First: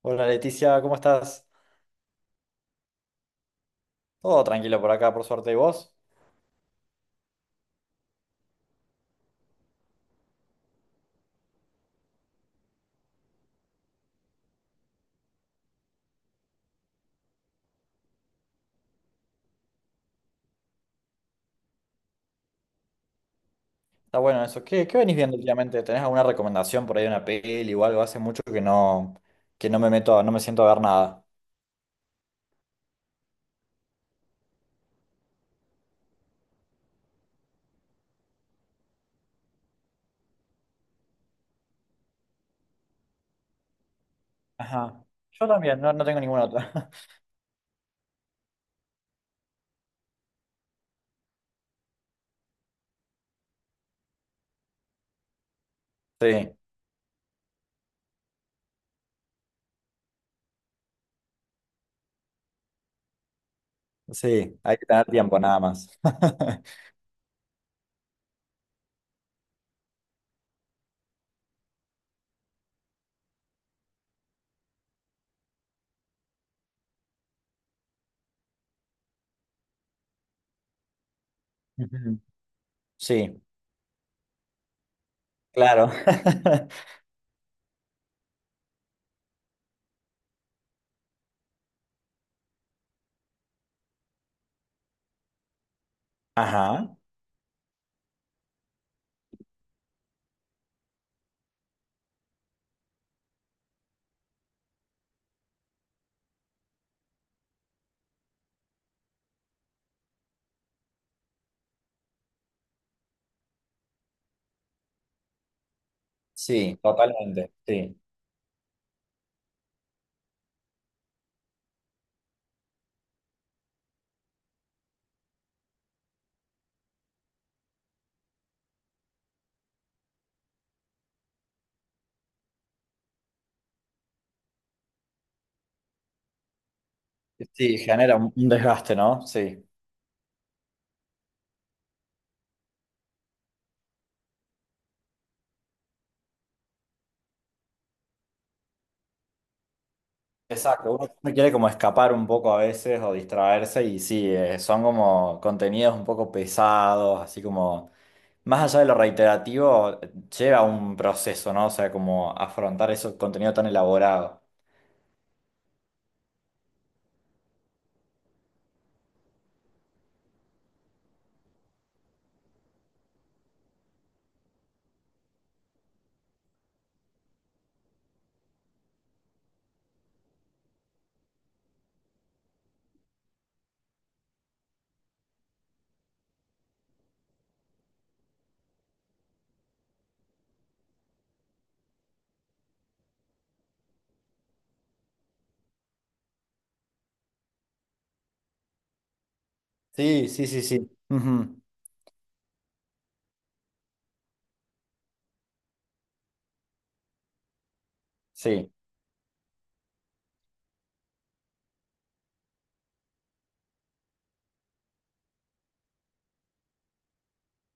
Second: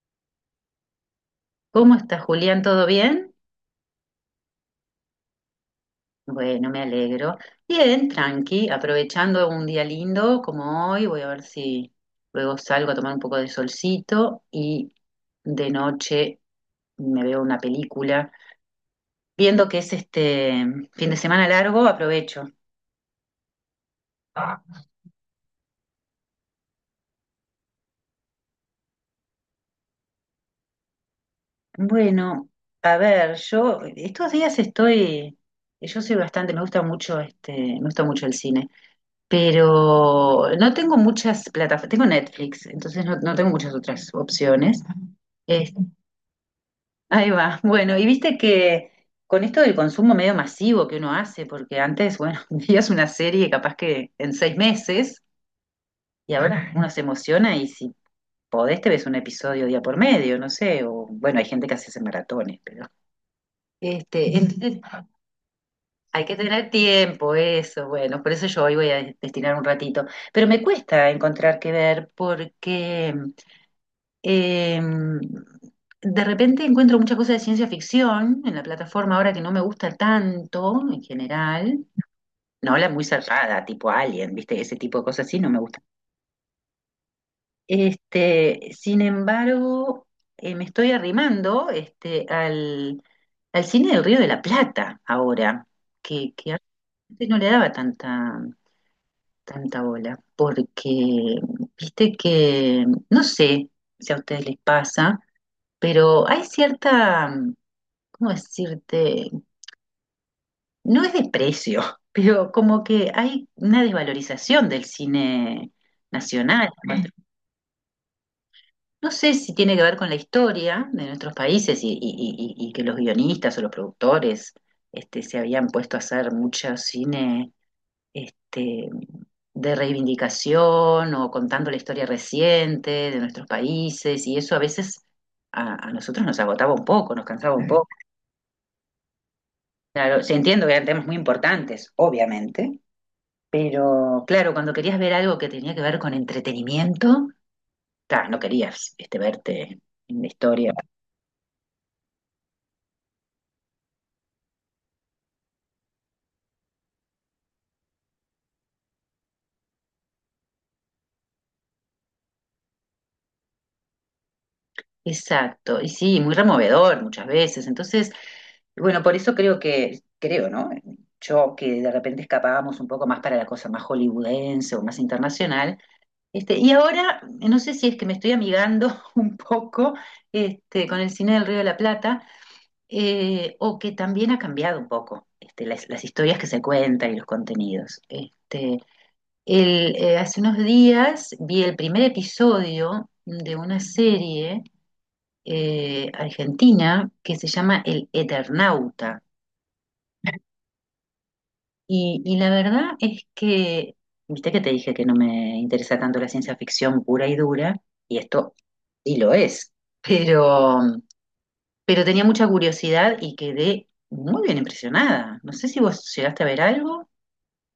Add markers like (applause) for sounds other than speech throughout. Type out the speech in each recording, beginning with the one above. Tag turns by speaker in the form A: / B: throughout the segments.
A: Hola Leticia, ¿cómo estás?
B: ¿Cómo está Julián? ¿Todo bien?
A: Todo tranquilo por acá, por suerte. ¿Y vos?
B: Bueno, me alegro. Bien, tranqui, aprovechando un día lindo como hoy, voy a ver si luego salgo a tomar un poco de solcito y de noche me veo una película. Viendo que es fin de semana largo, aprovecho.
A: Está bueno eso. ¿Qué venís viendo últimamente? ¿Tenés alguna recomendación por ahí de una peli o algo? Hace mucho que no me meto, no me siento a ver nada.
B: Bueno, a ver, yo estos días estoy, yo soy bastante, me gusta mucho me gusta mucho el cine, pero no tengo muchas plataformas, tengo Netflix, entonces no tengo muchas otras opciones.
A: Ajá. Yo
B: Este,
A: también, no, no tengo ninguna otra. (laughs)
B: ahí va, bueno, y viste que con esto del consumo medio masivo que uno hace, porque antes, bueno, (laughs) veías una serie capaz que en seis meses, y
A: Sí,
B: ahora uno se emociona y si podés te ves un episodio día por medio, no sé, o bueno, hay gente que hace ese maratones, pero... Este,
A: sí, hay
B: entonces
A: que tener tiempo nada más.
B: hay que tener
A: (laughs)
B: tiempo, eso, bueno, por eso yo hoy voy a destinar un ratito. Pero me cuesta encontrar qué ver porque eh, de repente encuentro muchas cosas de ciencia ficción en la plataforma ahora que no me gusta tanto en general.
A: Ujú.
B: No la muy
A: Sí,
B: zarpada, tipo Alien, ¿viste? Ese tipo de cosas así no me gusta.
A: claro. (laughs)
B: Sin embargo, me estoy arrimando al cine del Río de la Plata ahora, que
A: Ajá.
B: antes no le daba tanta bola, porque viste que no sé si a ustedes les pasa, pero hay ¿cómo decirte? No es desprecio, (laughs) pero como que hay una desvalorización del cine nacional.
A: Sí, totalmente. Sí.
B: No sé si tiene que ver con la historia de nuestros países y que los guionistas o los productores se habían puesto a hacer mucho cine este, de reivindicación o contando la historia reciente de nuestros países y eso a veces a nosotros nos agotaba un poco, nos cansaba un
A: Sí,
B: poco.
A: genera un desgaste, ¿no? Sí.
B: Claro, sí, entiendo que eran temas muy importantes, obviamente, pero claro, cuando querías ver algo que tenía que ver con entretenimiento, ta, no querías verte en la historia.
A: Exacto, uno quiere como escapar un poco a veces o distraerse y sí, son como contenidos un poco pesados, así como, más allá de lo reiterativo, lleva un proceso, ¿no? O sea, como afrontar ese contenido tan elaborado.
B: Exacto, y sí, muy removedor muchas veces. Entonces, bueno, por eso creo que, creo, ¿no? Yo que de repente escapábamos un poco más para la cosa más hollywoodense o más internacional. Y ahora, no sé si es que me estoy amigando (laughs) un poco con el cine del Río de la Plata, o que también ha cambiado un poco las historias que se cuentan y los contenidos. Hace unos días vi el primer episodio de una serie argentina que se llama El Eternauta.
A: Sí, sí, sí, sí. Ujú.
B: Y la verdad es que, viste que te dije que no me interesa tanto la ciencia ficción pura y dura, y esto
A: Sí.
B: sí lo es, pero, pero tenía mucha curiosidad y quedé muy bien impresionada. No sé si vos llegaste a ver algo.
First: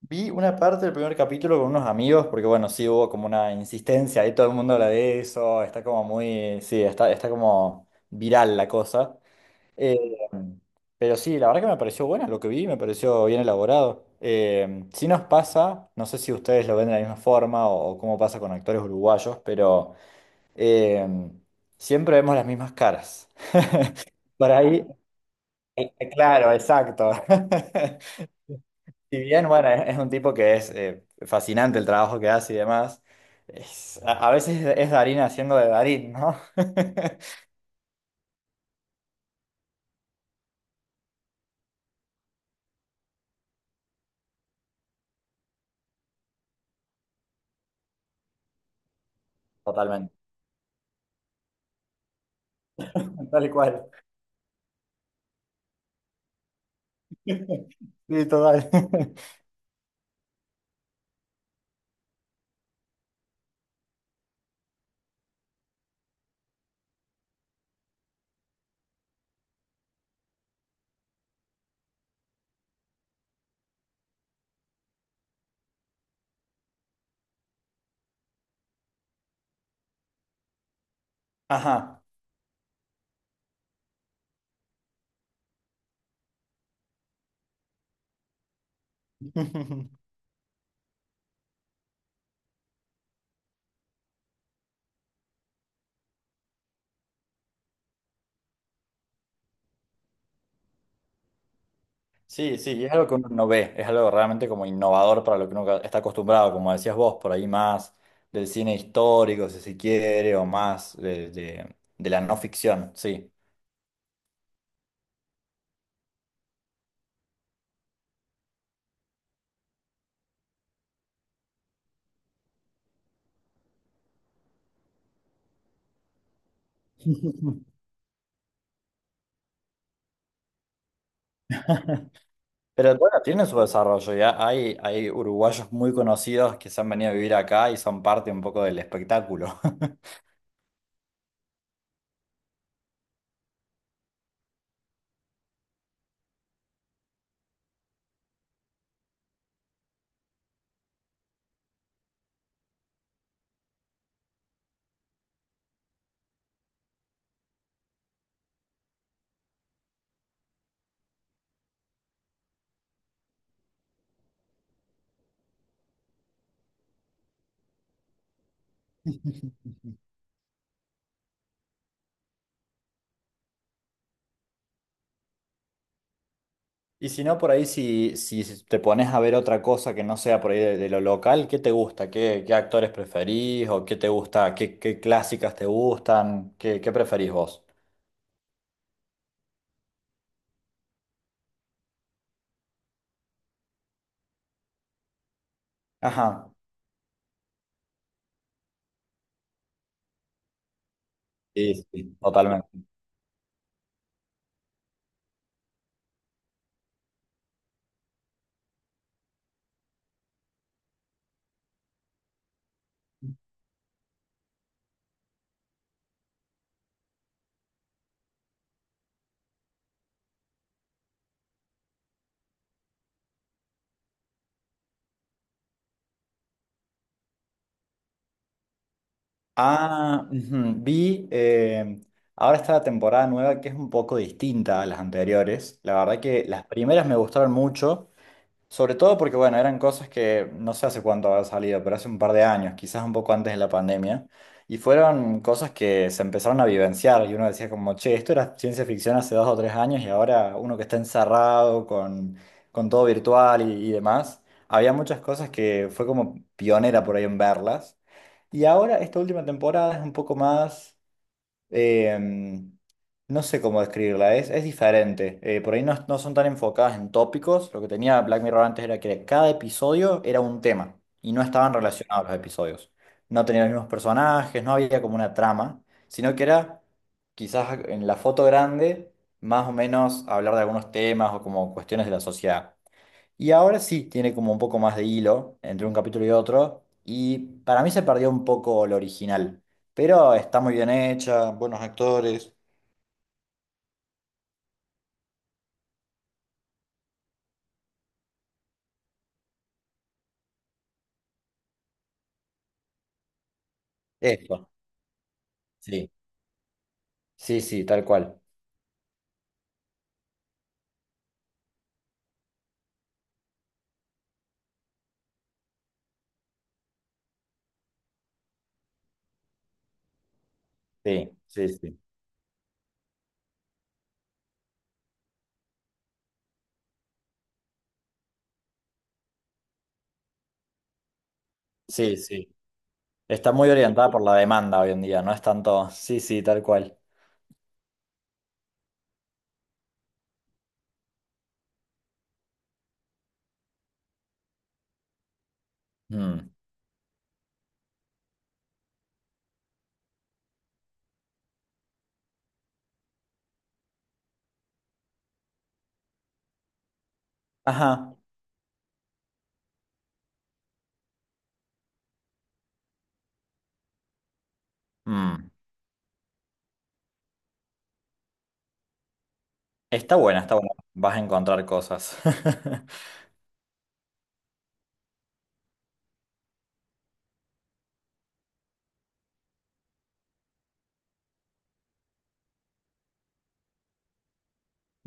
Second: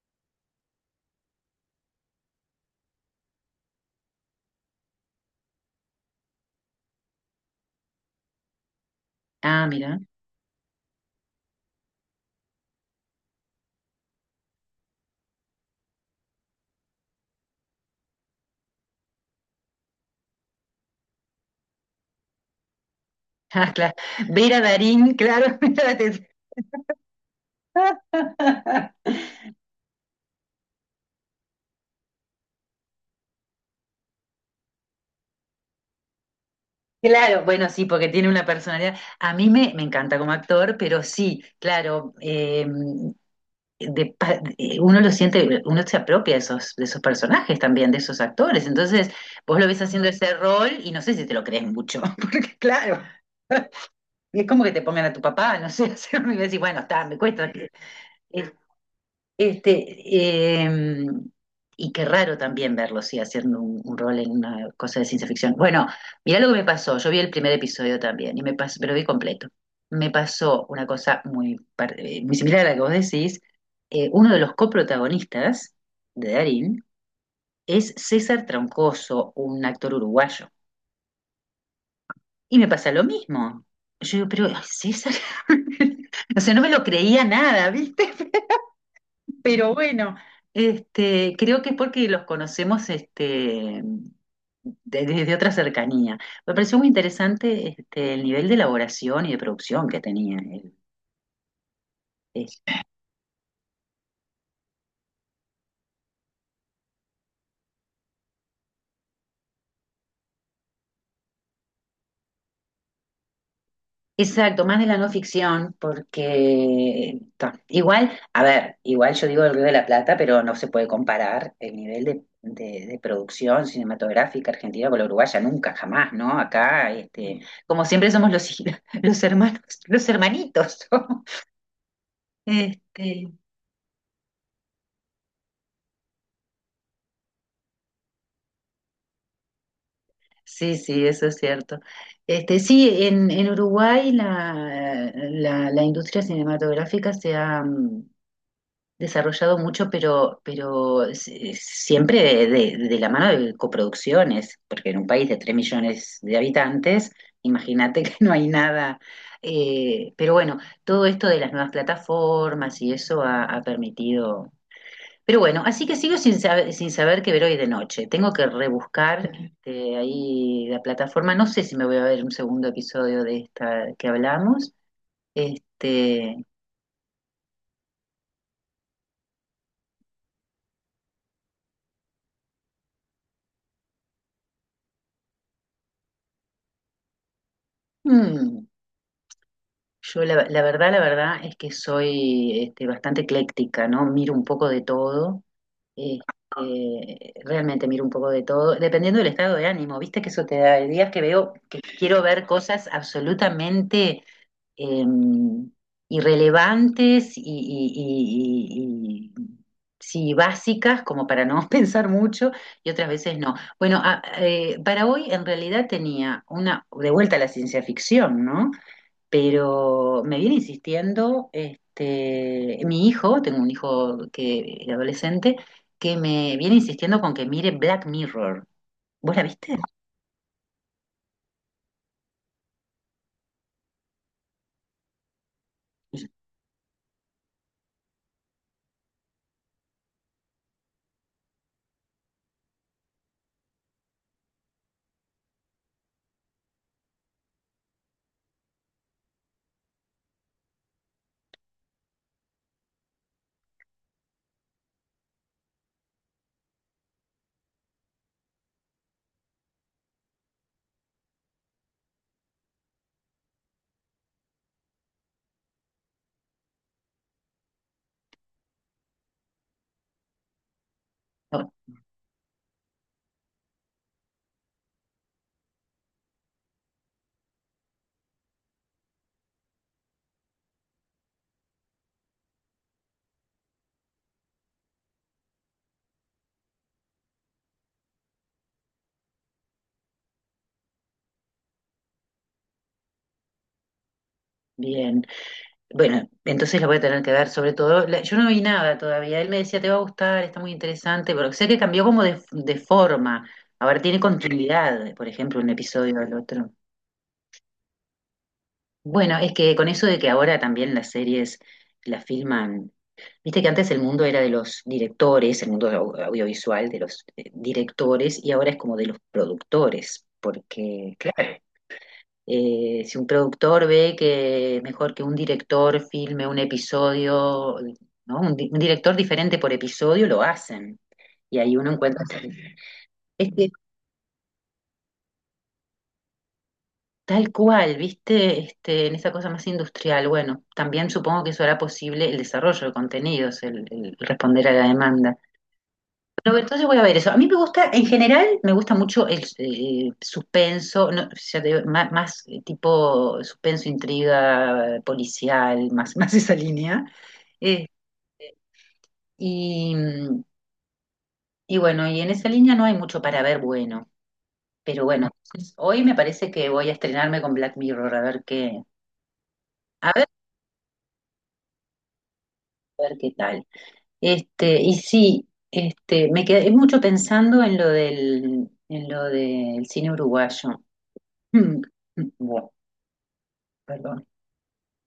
A: Vi una parte del primer capítulo con unos amigos, porque bueno, sí hubo como una insistencia, ahí todo el mundo habla de eso, está como muy, sí, está, está como viral la cosa.
B: Ah,
A: Eh,
B: mira. (laughs)
A: pero sí, la verdad que me pareció buena lo que vi, me pareció bien elaborado. Sí nos pasa, no sé si ustedes lo ven de la misma forma o cómo pasa con actores uruguayos, pero eh, siempre vemos las mismas caras.
B: Ah, claro.
A: (laughs) Por
B: Vera
A: ahí,
B: Darín, claro. (laughs) mira,
A: claro, exacto. (laughs)
B: (laughs)
A: Si bien, bueno, es un tipo que es fascinante el trabajo que hace y demás, a veces es Darín haciendo de Darín, ¿no? (laughs)
B: Claro, bueno, sí, porque tiene una personalidad. A mí me encanta como actor, pero sí, claro, uno lo siente, uno se apropia de esos personajes también, de esos actores. Entonces, vos lo ves haciendo
A: Totalmente.
B: ese rol y no sé si te lo crees mucho, (laughs) porque claro,
A: Tal cual. (laughs)
B: y es como que te pongan a tu papá, no sé, (laughs) y decís, bueno, está, me cuesta.
A: Sí,
B: eh,
A: total. (laughs)
B: este, eh, y qué raro también verlo, sí, haciendo un rol en una cosa de ciencia ficción. Bueno, mirá lo que me pasó. Yo vi el primer episodio también, y me pasó, pero vi completo. Me pasó una cosa muy similar a la que vos decís. Uno de los coprotagonistas de Darín es César Troncoso, un actor uruguayo.
A: Ajá.
B: Y me pasa lo mismo. Yo digo, pero ay, César, (laughs) o sea, no me lo creía nada, ¿viste? Pero
A: (laughs)
B: bueno, creo que es porque los conocemos desde otra cercanía. Me pareció muy interesante el nivel de elaboración y de producción que tenía él el-
A: Sí, sí, y es algo que uno no ve, es algo realmente como innovador para lo que uno está acostumbrado, como decías vos, por ahí más del cine histórico, si se quiere, o más de la no ficción, sí.
B: Exacto, más de la no ficción, porque ta, igual, a ver, igual yo digo el Río de la Plata, pero no se puede comparar el nivel de producción cinematográfica argentina con la uruguaya, nunca, jamás, ¿no? Acá,
A: (laughs)
B: como siempre somos los (laughs) los hermanos, los hermanitos. ¿No?
A: Pero bueno,
B: Este,
A: tiene su desarrollo, ya hay uruguayos muy conocidos que se han venido a vivir acá y son parte un poco del espectáculo.
B: sí, sí, eso es cierto. Sí, en Uruguay la industria cinematográfica se ha desarrollado mucho, pero siempre de la mano de coproducciones, porque en un país de 3 millones de habitantes, imagínate que no hay nada. Pero bueno, todo esto de las nuevas plataformas y eso ha permitido. Pero bueno, así que sigo sin saber, sin saber qué ver hoy de noche. Tengo que rebuscar
A: (laughs)
B: ahí la plataforma. No sé si me voy a ver un segundo episodio de esta que hablamos. Este,
A: Y si no, por ahí, si, si te pones a ver otra cosa que no sea por ahí de lo local, ¿qué te gusta? ¿Qué actores preferís? ¿O qué te gusta? ¿Qué clásicas te gustan? ¿Qué preferís vos?
B: mm, yo la verdad es que soy bastante ecléctica, ¿no? Miro un poco de todo. eh,
A: Ajá.
B: realmente miro un poco de todo, dependiendo del estado de ánimo, viste que eso te da, hay días que veo que
A: Sí, sí,
B: quiero ver
A: totalmente.
B: cosas absolutamente eh, irrelevantes y sí, básicas, como para no (laughs) pensar mucho, y otras veces no. Bueno, para hoy en realidad tenía una, de vuelta a la ciencia ficción, ¿no? Pero me viene insistiendo, mi hijo, tengo un hijo que es adolescente, que me viene insistiendo con que mire Black Mirror. ¿Vos la viste?
A: Ah, ujú. Vi, ahora está la temporada nueva que es un poco distinta a las anteriores. La verdad que las primeras me gustaron mucho. Sobre todo porque, bueno, eran cosas que no sé hace cuánto había salido, pero hace un par de años, quizás un poco antes de la pandemia, y fueron cosas que se empezaron a vivenciar y uno decía como, che, esto era ciencia ficción hace dos o tres años y ahora uno que está encerrado con todo virtual y demás, había muchas cosas que fue como pionera por ahí en verlas. Y ahora esta última temporada es un poco más eh, no sé cómo describirla, es diferente. Por ahí no, no son tan enfocadas en tópicos. Lo que tenía Black Mirror antes era que cada episodio era un tema y no
B: "No,
A: estaban relacionados los episodios. No tenían los mismos personajes, no había como una trama, sino que era quizás en la foto grande más o menos hablar de algunos temas o como cuestiones de la sociedad. Y ahora sí tiene como un poco más de hilo entre un capítulo y otro. Y para mí se perdió un poco lo original. Pero está muy bien hecha, buenos actores.
B: bien. Bueno, entonces la voy a tener que ver, sobre todo, yo no vi nada todavía. Él me decía, te va a gustar, está muy interesante, pero sé que cambió como de forma. Ahora tiene
A: Eso,
B: continuidad, por ejemplo, un
A: sí.
B: episodio al otro.
A: Sí, sí, tal cual.
B: Bueno, es que con eso de que ahora también las series las filman, viste que antes el mundo era de los directores, el mundo audiovisual de los directores y ahora es como de los productores, porque
A: Sí,
B: claro.
A: sí, sí.
B: Si un productor ve que es mejor que un director filme un episodio, ¿no? Un director diferente por episodio, lo hacen. Y ahí uno
A: Sí,
B: encuentra...
A: sí.
B: (laughs)
A: Está
B: Sí.
A: muy orientada por la demanda hoy en día, no es tanto. Sí, sí, tal cual.
B: Tal cual, viste, en esa cosa más industrial. Bueno, también supongo que eso hará posible el desarrollo de contenidos, el responder a la demanda.
A: Mm.
B: Pero entonces voy a ver eso. A mí me gusta, en general, me gusta mucho el suspenso, no, ya te digo, más, tipo suspenso, intriga, policial, más, (laughs) más esa línea. Eh,
A: Ajá.
B: y, mm, y bueno, y en esa línea no hay mucho para ver bueno. Pero bueno,
A: Mm.
B: hoy me parece que voy a estrenarme con Black Mirror, a ver a
A: Está
B: ver,
A: buena, está buena. Vas a encontrar cosas.
B: a
A: (laughs)
B: ver qué tal. Y sí, me quedé mucho pensando en lo en lo del cine uruguayo. (clears throat) Bueno, perdón.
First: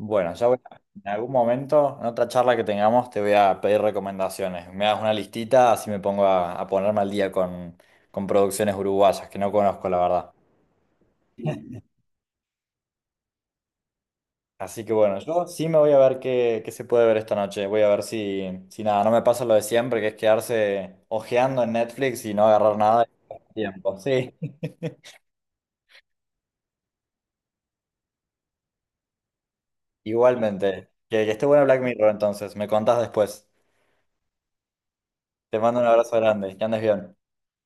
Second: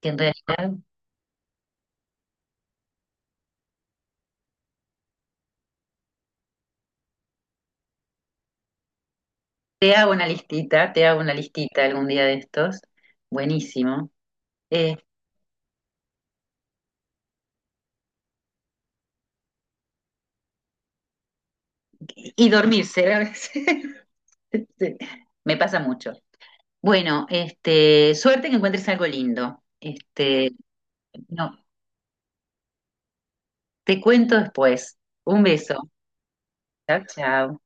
B: Que en
A: ya voy
B: realidad
A: a- en algún momento, en otra charla que tengamos, te voy a pedir recomendaciones. Me das una listita, así me pongo a ponerme al día con producciones uruguayas que no conozco,
B: te
A: la
B: hago una
A: verdad.
B: listita, te hago una listita algún día de estos. Buenísimo.
A: Así que
B: Eh,
A: bueno, yo sí me voy a ver qué se puede ver esta noche. Voy a ver si, si nada, no me pasa lo de siempre, que es quedarse ojeando en Netflix y no
B: y
A: agarrar nada de
B: dormirse a veces.
A: tiempo. Sí,
B: (laughs) Sí, me pasa mucho. Bueno, suerte que encuentres algo lindo.
A: (laughs) igualmente. Que esté
B: No,
A: bueno Black Mirror, entonces. Me contás después.
B: te cuento después. Un
A: Te mando un
B: beso.
A: abrazo grande. Que andes
B: Chao,
A: bien.
B: chao.